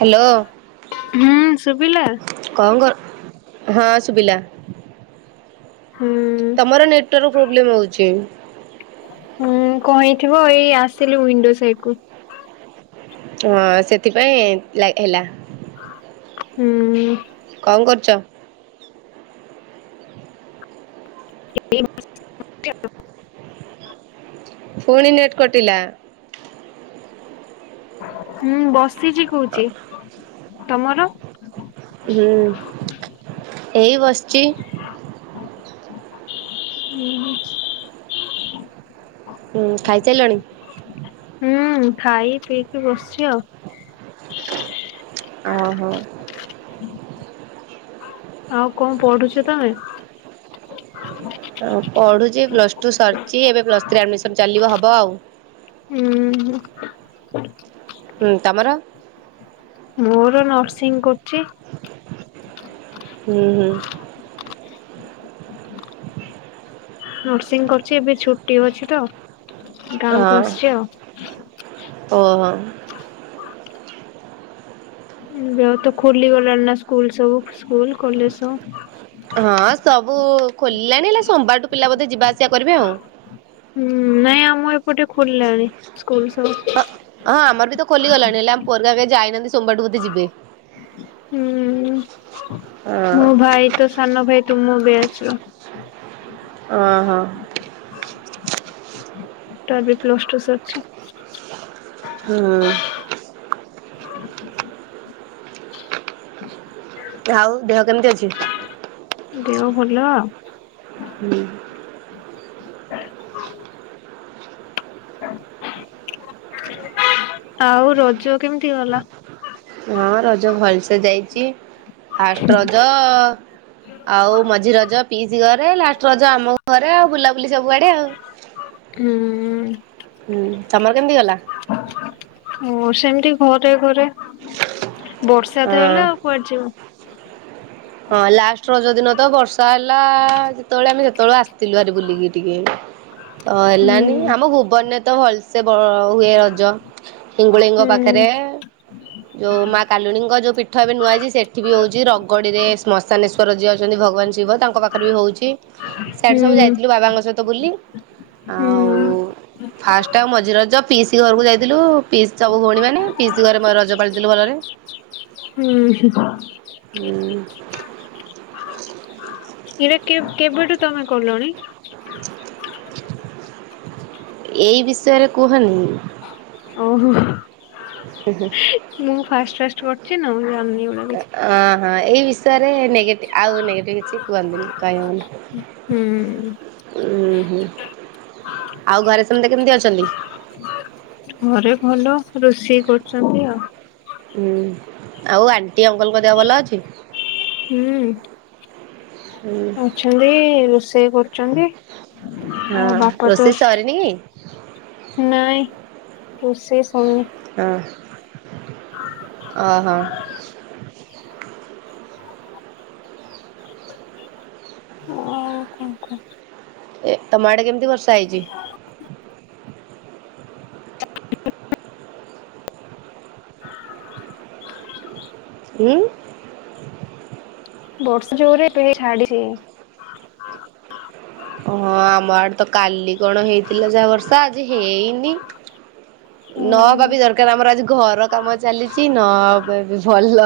Hello, ହୁଁ ଶୁଭିଲା? କଣ କର ହଁ ସୁବିଲା। ହୁଁ ତମର ନେଟୱାର୍କ ପ୍ରୋବ୍ଲେମ ହଉଛି। ହଁ କଣହେଇଥିବ ଏଇ ଆସିଲି ଓଇଣ୍ଡୋସାଇଡ୍ କୁୁ। ହଁ ସେଥିପାଇଁ ଲା ହେଲା। ହୁଁ କଣ କରୁଛ? ଏ [inaudible] ଫୁଣି ନେଟ କଟିଲା। ହୁଁ ବସ ହୁଁ ଏଇ ବସିଛି, ହୁଁ [inaudible] ହୁଁ ଖାଇ ସାରିଲଣି। ହୁଁ ଖାଇ ପିଇକି ବସିଛି ଆଉ, ଓ ହୋ, ଆଉ କଣ ପଢୁଛ ତମେ? ହଁ ପଢୁଛି ପ୍ଲସ୍ ଟୁ ସରିଛି ଏବେ ପ୍ଲସ୍ ଥ୍ରୀ ଆଡମିସନ ଚାଲିବ ହବ ଆଉ। ହୁଁ ହୁଁ ତମର। ମୋର ନର୍ସିଂ କରୁଛି। ହୁଁ ହୁଁ [inaudible] ନର୍ସିଂ କରୁଛି ଏବେ ଛୁଟି ଅଛି ତ। ଗାଁକୁ ହଁ ଆସିଛି ଆଉ। ଓହୋ, ବ [inaudible] ତ ଖୋଲିଗଲାଣି ନା ସ୍କୁଲ ସବୁ। ସ୍କୁଲ କଲେଜ ସବୁ। ହଁ ସବୁ ଖୋଲିଲାଣି ହେଲେ ସୋମବାରଠୁ ପିଲା ବୋଧେ ଯିବା ଆସିବା କରିବେ ଆଉ। ହୁଁ ନାଇଁ ଆମ ଏପଟେ ଖୋଲିଲାଣି ସ୍କୁଲ ସବୁ। ହଁ ଆମର ବି ତ ଖୋଲିଗଲାଣି ହେଲେ ଆମ ଆେ [inaudible] ଯାଇ ନାହାନ୍ତି ସୋମବାରଠୁ ବୋଧେ ଯିବେ। ହୁଁ ହଁ ମୁଁ ଭାଇ ତ ସାନ ଭାଇ ତୁମ ବ୍ୟାଚର। ଓ ହୋ। ଟ ବି ପ୍ଲସ ଟୁ ସଛି ହୁଁ ଆଉ ଦେହ କେମିତି ଅଛି? ଦେହ ଭଲ। ହୁଁ। ଆଉ ରଜ କେମିତି ଗଲା? ହଁ ରଜ ଭଲସେ ଯାଇଛି। ଫାଷ୍ଟ ରଜ ଆଉ ମଝି ରଜ ପିସ୍ ଗର ଲାଷ୍ଟରଜ ଆମ ଘରେ ଆଉ ବୁଲାବୁଲି ସବୁଆଡେ ଆଉ ହୁଁ ହୁଁ। ତମର କେମିତି ଗଲା? ଓ ସେମିତି ଘରେ ଘରେ ହଁ ବର୍ଷାତ ହେଲେ ଆଉ କୁଆଡେ ଯିବ। ହଁ ଲାଷ୍ଟ ରଜ ଦିନ ତ ବର୍ଷା ହେଲା। ଯେତେବେଳେ ଆମେ ସେତେବେଳଳେ ଆସିଥିଲୁ ଆରେ ବୁଲିକି ଟିକେ ତ ହେଲାନି ହୁଁ ଆମ ଭୁବନରେ ତ ଭଲସେ ହୁଏ ରଜ ହିଙ୍ଗୁଳିଙ୍କ ହୁଁ ପାଖରେ। ଯୋଉ ମା କାଲୁଣୀଙ୍କ ଯୋଉ ପି ଥା ଭବେ ନୁଆଯାଇ ସେ ଏଠ ବି ହେଉଛି ରଗଡ଼ିରେ ଶ୍ମଶାନେଶ୍ୱର ଯିଏ ଅଛନ୍ତି ଭଗବାନ ଶିବ ତାଙ୍କ ପାଖରେ ବି ହେଉଛି। ସେଠ ସବୁ ହୁଁ ଯାଇଥିଲୁ ବାବାଙ୍କ ସହିତ ବୁଲି। ଆଉ ହୁଁ। ଫାଷ୍ଟ ଟ ମଝିରେ ରଜ ପିସି ଘରକୁ ଯାଇଥିଲୁ। ପିସି ସବୁ ଭଉଣୀ ମାନେ ପିସି ଘରେ ରଜ ପାଳିଥିଲୁ ଭଲରେ। ଉଁ ହୁଁ। [inaudible] ଏଇଟା କେ କେବେଠୁ ତମେ କଲଣି [inaudible] ଏଇ ବିଷୟରେ କୁହନି। ଓହୋ ମୁଁ ଫାଷ୍ଟ ଫାଷ୍ଟ କରୁଛି ନା ଜାଣିନି ଏଗୁଡା କିଛି। ହଁ। ହଁ ଏଇ ବିଷୟରେ ଆଉ କିଛି କୁହନ୍ତିନି କହି ହନି ହୁଁ ଉ ହୁଁ। ଆଉ ଘରେ ସେମିତି କେମିତି ଅଛନ୍ତି? ଘରେ ଭଲ ରୋଷେଇ କରୁଛନ୍ତି ଆଉ। ହୁଁ ଆଉ ଆଣି ଟି ଅଙ୍କଲଙ୍କ ଦେହ ଭଲ ଅଛି? ହୁଁ। ହୁଁ ଅଛନ୍ତି। ରୋଷେଇ କରୁଚନ୍ତି। ହଁ ଆଉ ବାପା ତ ରୋଷେଇ ସରିନି କି? ନାଇଁ ରୋଷେଇ ଶରନି। ଓ ହୋ। ଆଉ କଣ କୁହ? ଏ ତମ ଆଡେ କେମିତି? କେତେ ବର୍ଷା ହେଇଛି? [unintelligible] [inaudible] ଉଁ। ବର୍ଷା ଜୋରେ ଏବେ ହେଇ ଛାଡିଚି। ଓହୋ ଆମ ଆଡେ ତ କାଲି କଣ ହେଇଥିଲା ଯାହା ବର୍ଷା ଆଜି ହେଇନି ନହବା ହୁଁ ବି ଦରକାର ଆମର ଆଜି ଘର କାମ ଚାଲିଚି ନବା ବି ଭଲ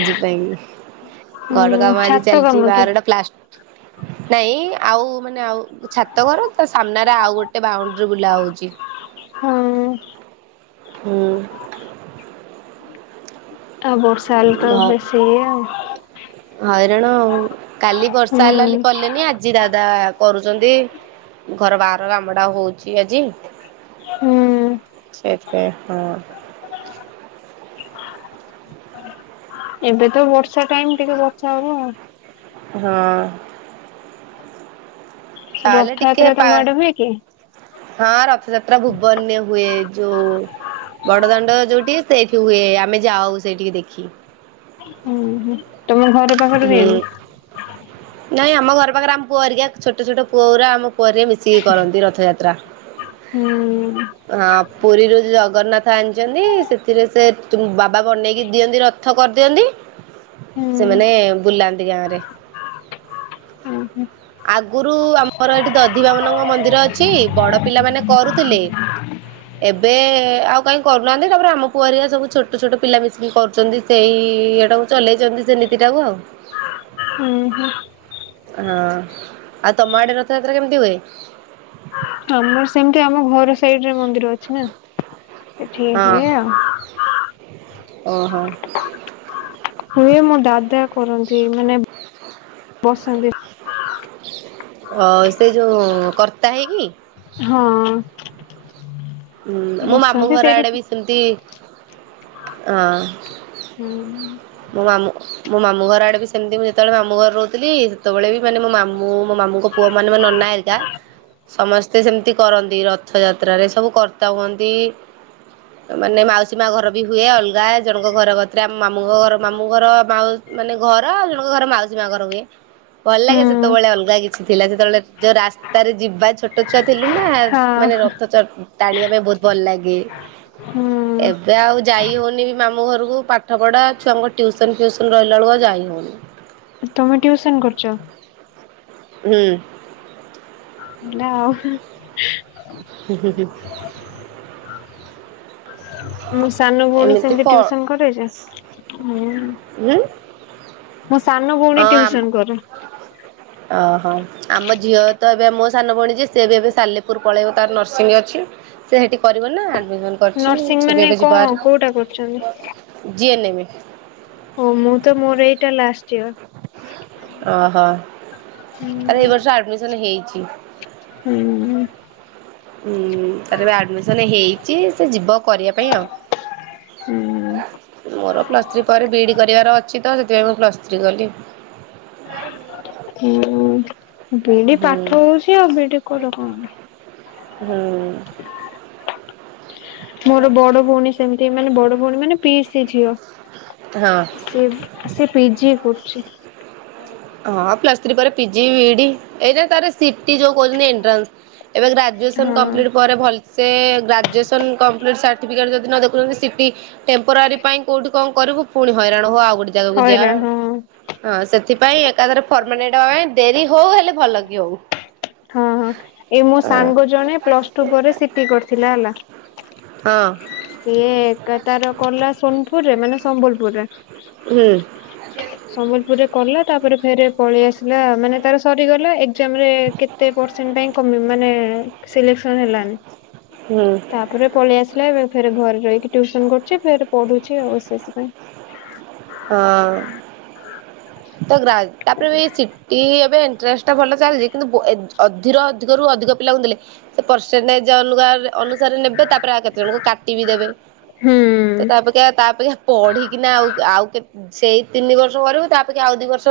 ଆଜି ପାଇଁ ହୁଁ ଘର କାମ ଆଜି ଛାତ ଚାଲିଚି କାମ କି ବାହାରଟା ପ୍ଲାଷ୍ଟ [inaudible] ନାଇଁ ଆଉ ମାନେ ଆଉ ଛାତଘର ତା ସାମ୍ନାରେ ଆଉ ଗୋଟେ ବାଉଣ୍ଡିରି ବୁଲା ହୋଉଚି। ହଁ। ଉଁ। ଆଉ ବର୍ଷା ହେଲେ ତ ଘ ବେଶୀ ଇଏ ଆଉ। ହଇରାଣ ଆଉ କାଲି ବର୍ଷା ହୁଁ ହେଲା ବୋଲି କଲେନି ଆଜି ଦାଦା କରୁଚିନ୍ତି ଘର ବାହାର କାମଟା ହୋଉଚି ଆଜି। ହୁଁ ସେଥିପାଇଁ ହଁ। ଏବେ ତ ବର୍ଷା ଟାଇମ ଟିକେ ବର୍ଷା ହବ ଆଉ। ହଁ। ଚାଲେ ଟିକେ ରଥଯାତ୍ରା ପା ତମ ଆଡେ ହୁଏ କି? ହଁ ରଥଯାତ୍ରା ଭୁବନରେ ହୁଏ ଯୋଉ ବଡଦାଣ୍ଡ ଯୋଉଠି ସେଇଠି ହୁଏ ଆମେ ଯାଉ ସେଇଠିକି ଦେଖି। ଉଁ ହୁଁ। ତମ ଘର ପାଖରେ ହୁଁ। ହୁଏନି? ନାଇଁ ଆମ ଘର ପାଖରେ ଆମ ପୁଅ ହେରିକା ଛୋଟ ଛୋଟ ପୁଅଓର ଆ ପରେ ମିଶିକି କରନ୍ତି ରଥଯାତ୍ରା ହୁଁ ହଁ ପୁରୀରୁ ଜଗନ୍ନାଥ ଆଣିଚିନ୍ତି ସେଥୁରୁ ସେ ବା ପା ବନେଇକି ଦିଅନ୍ତି ର ଥ କରିଦିଅନ୍ତି। ହୁଁ ହୁଁ ସେମାନେ ବୁଲାନ୍ତି ଗାଁରେ ହୁଁ ଆଗରୁ ଆମର ଏଠି ଦଧିବାବନଙ୍କ ମନ୍ଦିର ଅଛି ବଡ ପିଲାମାନେ କରୁଥିଲେ ଏବେ ଆଉ କାଇଁ କରୁନାହାନ୍ତି ତାପରେ ଆମ ପୁଅହେରିକା ସବୁ ଛୋଟ ଛୋଟ ପିଲା ମିଶିକି କରୁଚନ୍ତି ସେଇ ଇଏଟାକୁ ଚଲେଇଚନ୍ତି ସେ ସେଟାକୁ ଆ ହୁଁ ହୁଁ। ହଁ ଆଉ ତମ ଆଡେ ରଥଯାତ୍ରା କେମିତି ହୁଏ? ଆମର ସେମିତି ଆମ ଘର ସାଇଟ୍ ମନ୍ଦିର ଅଛି ନା ସେଠି ହଁ ହୁଏ ଆ ଓହୋ। ହୁଏ ମୋ ଦାଦା କରନ୍ତି ମାନେ ବସନ୍ତି। ର୍ତ୍ତା ହେଉକି ହଁ। ହୁଁ ମୋ ମାମୁ ବସନ୍ତି ଘର ସେଇଠି ଆଡେବି ସେମତି ହଁ ହୁଁ ମୋ ମାମୁଁ ମୋ ମାମୁଁ ଘର ଆଡ଼େ ବି ସେମିତି ମୁଁ ଯେତେବେଳେ ମାମୁଁ ଘରେ ରହୁଥିଲି ସେତେବେଳେ ବି ମାନେ ମୋ ମାମୁଁ ମୋ ମାମୁଁଙ୍କ ପୁଅ ମାନେ ମାନେ ନନା ହରିକା ସମସ୍ତେ ସେମିତି କରନ୍ତି ରଥଯାତ୍ରାରେ ସବୁ କର। ତା ହୁଅନ୍ତି ମାନେ ମାଉସୀ ମା ଘର ବି ହୁଏ ଅଲଗା ଜଣଙ୍କ ଘର କତୀରେ ଆମ ମାମୁ ଙ୍କ ଘର ଜଣଙ୍କ ଘର ମାଉସୀ ମା ଘର ହୁଏ। ଭଲ ଲାଗେ ହୁଁ ସେତେବେଳେ ଅଲଗା କିଛି ଥିଲା। ସେତେବେଳେ ଯୋଉ ରାସ୍ତତାରେ ଯିବା ଛୋଟ ଛୁଆ। ଥିଲୁ ନା ମାନେ ହଁ ରକ୍ତଚପ ଆଣିବା ପାଇଁ ବହୁତ ଭଲ ଲାଗେ ହୁଁ ଏବେ ଆଉ ଯାଇ ହଉନି। ମାମୁ ଘରକୁ ପାଠ ପଢ଼ା ଛୁଆଙ୍କ ଟ୍ୟୁସନ୍ ଫିଉସନ୍ ରହିଲା ବେଳକୁ ଯାଇ ହେଉନି। ତମେ ଟିଉସନ କରୁଛ। ହୁଁ। ହେଲ ଆଉ ହୁଁ ହୁଁ ହୁଁ- ମୁଁ ସାନ ଭଉଣୀ ସେମିତି ପ ଟିଉସନ କରେ ଯେ ହୁଁ ସାନ ଭଉଣୀ ହଁ ଟ୍ୟୁସନ୍ କରେ। ଓହୋ ଆମ ଝିଅ ତ ଏବେ ମୋ ସାନ ଭଉଣୀ ଯେ ସିଏ ବି ଏବେ ସାଲେପୁର ପଳେଇବ ତାର ନର୍ସିଂ ଅଛି ସେ ସେଠି କରିବ ନା ଆଡମିସନ କରିଛି ନର୍ସିଂ ସେ ବି ମାନେ ଏବେ ଯିବ କଣ ହାରି କୋଉଟା କରୁଛନ୍ତି। ହ। ଓ ମୁଁ ତ ମୋର ଏଇଟା ଲାଷ୍ଟ। ଇୟର ଓହୋ ତାର ଏ ବର୍ଷ ଆଡମିସନ ହେଇ। ଜି ହୁଁ। ହୁଁ ତାର ଏବେ ଆଡମିସନ ହେଇ ଯିଏ ସେ ଜୀବ କରିବା ପାଇଁ ହୁଁ ଆଉ ମୋର ପ୍ଲସ୍ ଥ୍ରୀ ପରେ ବିଇଡି କରିବାର ଅଛି ତ। ଯେ ମୁଁ ପ୍ଲାଷ ସ୍ତ୍ରୀ କଲି। ହଁ ବିଡି ହୁଁ ପାଠ ହଉଛି ଆଉ ବିଡି କର କଣ? ହୁଁ। ମୋର ବଡ ଭଉଣୀ ସେମିତି ମାନେ ବଡ ଭଉଣୀ ମାନେ ପିଇସି ସେ ହଁ। ଝିଅ ସେ ସେ ପିଜି କରୁଛି। ହଁ ପଲସ୍ ଥ୍ରୀ ପରେ ପିଜି ବିଇଡି ଏଇନା ତାର ସି ଟି ଯଉ କହୁଛନ୍ତି ଏଣ୍ଟ୍ରାନ୍ସ ଏବେ ଗ୍ରାଜୁଏସନ୍ ହଁ କମ୍ପ୍ଲିଟ ପରେ ଭଲସେ ଏ ଗ୍ରା ଗ୍ରାଜୁଏସନ୍ କମ୍ପ୍ଲିଟ୍ ସାର୍ଟିଫିକେଟ୍ ଯଦି ନ ଦେଖୁଛନ୍ତି ସିଟି ଟେମ୍ପୋରାରୀ ପାଇଁ କୋଉଠି କଣ କରିବୁ ପୁଣି ହଇରାଣ ହ ଆଉ ଯାଗାକୁ ଯା ହଇରାଣ ହଁ ସେଥିପାଇଁ ଭାଇ ଏକାଥରେ ଫ ମାନେ ଏ ଟାଏ ଏଁ ଡେରି ହଉ ହେଲେ ଭଲ କି ହଉ। ହଁ ହଁ ଏଇ ମୋ ସାଙ୍ଗ ଜଣେ ପ୍ଲସ ଟୁ ପରେ ସିଟି କରିଥିଲା ହେଲା ହଁ ସିଏ ଏକା ତାର କଲା ସୋନପୁରରେ ମାନେ ସମ୍ବଲପୁରରେ। ହୁଁ ସମ୍ବଲପୁରରେ କଲା ତାପରେ ଫେରେ ପଳେଇ ଆସିଲା ମାନେ ତାର ସରିଗଲା ଏକ୍ଜାମ ରେ କେତେ ପରସେଣ୍ଟ ପାଇଁ କମି ମାନେ ଏ ସିଲେକ୍ସନ ହେଲାନି। ହୁଁ ତାପରେ ପଳେଇ ଆସିଲା ଏବେ ଫରେ ଘରେ ରହିକି ଟୁସନ କରୁଛି ଫରେ ପଢୁଛି ଆବଶେଷ ପାଇଁ ହଁ ତ ଗା ତାପରେ ବି ସିଟି ଏବେ [unintelligible] ଟେଷ୍ଟ ଭଲ ଚାଲିଛି କିନ୍ତୁଏବଂ ଅଧୀର ଅଧୀର ଅ ଅଧରୁ ଅଧିକ ପିଲା ଦେଲେ ସେଇ ପେରସେଣ୍ଟ ନୂଆ ଅନୁସାରେ ନେବେ ତାପରେ ଆଉ କେତେ ଜଣଙ୍କୁ କାଟି ବିି ଦେବେ ହୁଁ ତ ତାପକ୍ଷେତାଆପେଖା ଆଉ ତାପକ୍ଷେ ପଢିକିନା ଆଉ ଆଉ ସେଇ ତିନି ବର୍ଷ କରିବୁ ତାପଖେ ଆଉ ଦି ବର୍ଷ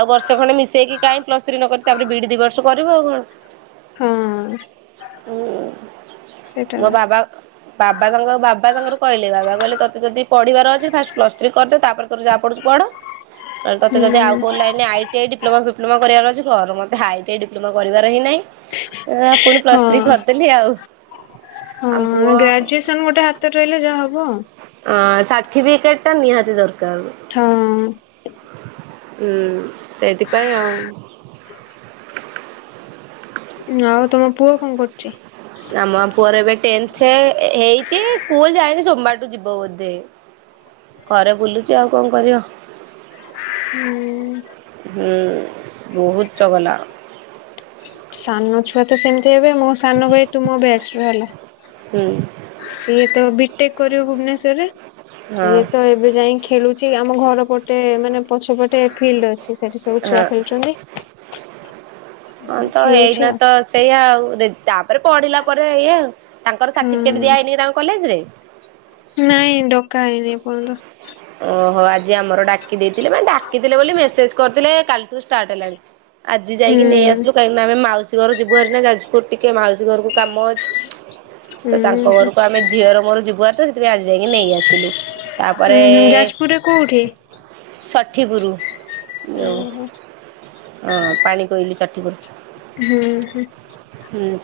ଆଉ ବର୍ଷ ଖଣ୍ଡେ ମିଶେଇକି କାଇହିଁ ପ୍ଲସ ଥ୍ରୀ ନ କରି ତାପରେ ବି ଦି ବର୍ଷ କରିବୁ ଆଉ କଣ ଁ ହଁ ସେଇଟା ମୋ ବାବା ବାବା ତାଙ୍କ ବାବା ତାଙ୍କର କହିଲେ ବାବା କହିଲେ ତୋତେ ଯଦି ପଢିବାର ଅଛି ଫାଷ୍ଟ ପ୍ଲସ୍ ଥ୍ରୀ କରିଦେ ତାପରେଯାହା ପଡୁଛୁ ପଢ଼ ତା ତେ ହୁଁ ଯଦ ଆଉ କୋଉ ଲାଇନ ଆ ଡି୍ୋମା ବିପ୍ଲୋମା କାରିବାର ଅଛି ତ କର ଘ ମତେ ହାଇ ଟାଇ ଡିପ୍ଲୋମା କରିବାରିଁହିଁ ଆ ପୁଣି ପ୍ଲସ୍ ହଁ। ଥ୍ରୀ କରିଦେଲେ ଆଉ ଆମ ହଁ ପୁଅ ଗ୍ରାଜୁଏସନ ଗୋଟେ ହାତରେ ରହିଲେ ଯାହା ହବ ଆଉ ଅ, ଅ [unintelligible] ଠିବିକ କେଟା ନିହାତି ଦର ହଁ ହୁଁ ସେଇଥିପାଇଁ ଆଉ ଆଉ ତମ ପୁଅ କଣ କରୁ ଆମ ପୁଅର ଏବେ ଟେନଥ ହେଇଛି ସ୍କୁଲ ଯାଇନି ସୋମବାର ଦିନ ଯିବ ବୋଧେ ଘରେ ବୁଲୁଚି ଆଉ କଣ କରିବ? ହୁଁ ହୁଁ। ବହୁତ ଚଗଲା। ସାନ ଛୁଆ ତ ସେମିତି। ହେବେ ମୋ ସାନ ଭାଇ ତୁମ ବିଆଚର ହେଲା। ହୁଁ। ସିଏ ତ ବିଟେକ୍ କରିବ ଭୁବନେଶ୍ୱରରେ। ହଁ ସିଏ ତ ଏବେ ଯାଇକି ଖେଳୁ ଆମ ଘର ପଟେ ମାନେ ପଛ ପଟେ ଫିଲ୍ଡି ଅଛି। ସେଠି ସବୁ ଛୁଆ ହଁ ଖେଳୁଛନ୍ତି ହ ତ ଖେଳୁଛି ଏଇନା ଆଉ ତ ସେଇଆ ଆଉ ତାପ ଉପରେ ପଢିଲା ପରେ ଇଏ ଆଉ ତାଙ୍କର ସାର୍ଟିଫିକେଟ୍ ଦିଆ ହଁ ହେଇନି ତାଙ୍କ କଲେଜରେ। ନାଇଁ ଡକା ହେଇନି ଏପର୍ଯ୍ୟନ୍ତ। ଓହୋ ଆ ଆଜି ଆମର ଡାକି ଦେଇଥିଲେ ମାନେ ଡାକିଥିଲେ ବୋଲି ମେସେଜ କରିଥିଲେ। କଲଠୁ ଷ୍ଟାର୍ଟ ହେଲାଣି। ଆଜି ହୁଁ ଯାଇକି ନେଇ ଆସିଲୁ କାହିଁକିନା ଆମେ ମାଉସୀ ଘର ଯିବୁ ହାର ନା ଯାଜପୁର ଟିକେ ମାଉସୀ ଘରକୁ କାମ ଅଛି। ତ ହୁଁ ତାଙ୍କ ହୁଁ ଘରକୁ ଆମେ ଝିଅର ମୋର ଯିବୁ ହାରି ତ ସେଥିପାଇଁ ଆଜି ଯାଇକି ନେଇ ଆସିଲୁ ତାପରେ ଉଁ ହୁଁ ଯାଜପୁରରେ କୋଉଠି? ଷଠି ପୁରୁ। ଓହୋ। ହଁ ପାଣି କୋଇଲି ଷଠି ପୁରୁ। ହୁଁ ହୁଁ।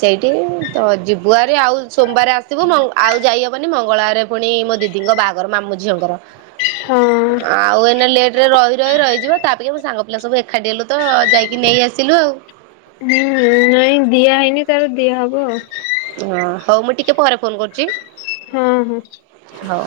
ସେଇଠି ତ ଯିବୁ ହାରି ଆଉ ସୋମବାର ଆସିବୁ ଆଉ ଯାଇହବନି ମଙ୍ଗଳବରେ ପୁଣି ମୋ ଦିଦିଙ୍କ ବାହାଘର ମାମୁଁ ଝିଅଙ୍କର। ହଁ। ଆଉ ଏଇନା ଲେଟରେ ରହି ରହି ରହିଯିବ ତା ଅପେକ୍ଷା ମୋ ସାଙ୍ଗ ପିଲା ସବୁ ଏକାଠି ହେଲୁ ତ ଯାଇକି ନେଇ ଆସିଲୁ ଆଉ। ହୁଁ ନାଇଁ ଦିଆ ହେଇନି ତାର ଦିଆ ହବ ଆଉ। ହଁ ହଉ ମୁଁ ଟିକେ ପରେ ଫୋନ କରୁଛି। ହୁଁ ହୁଁ। ହଉ।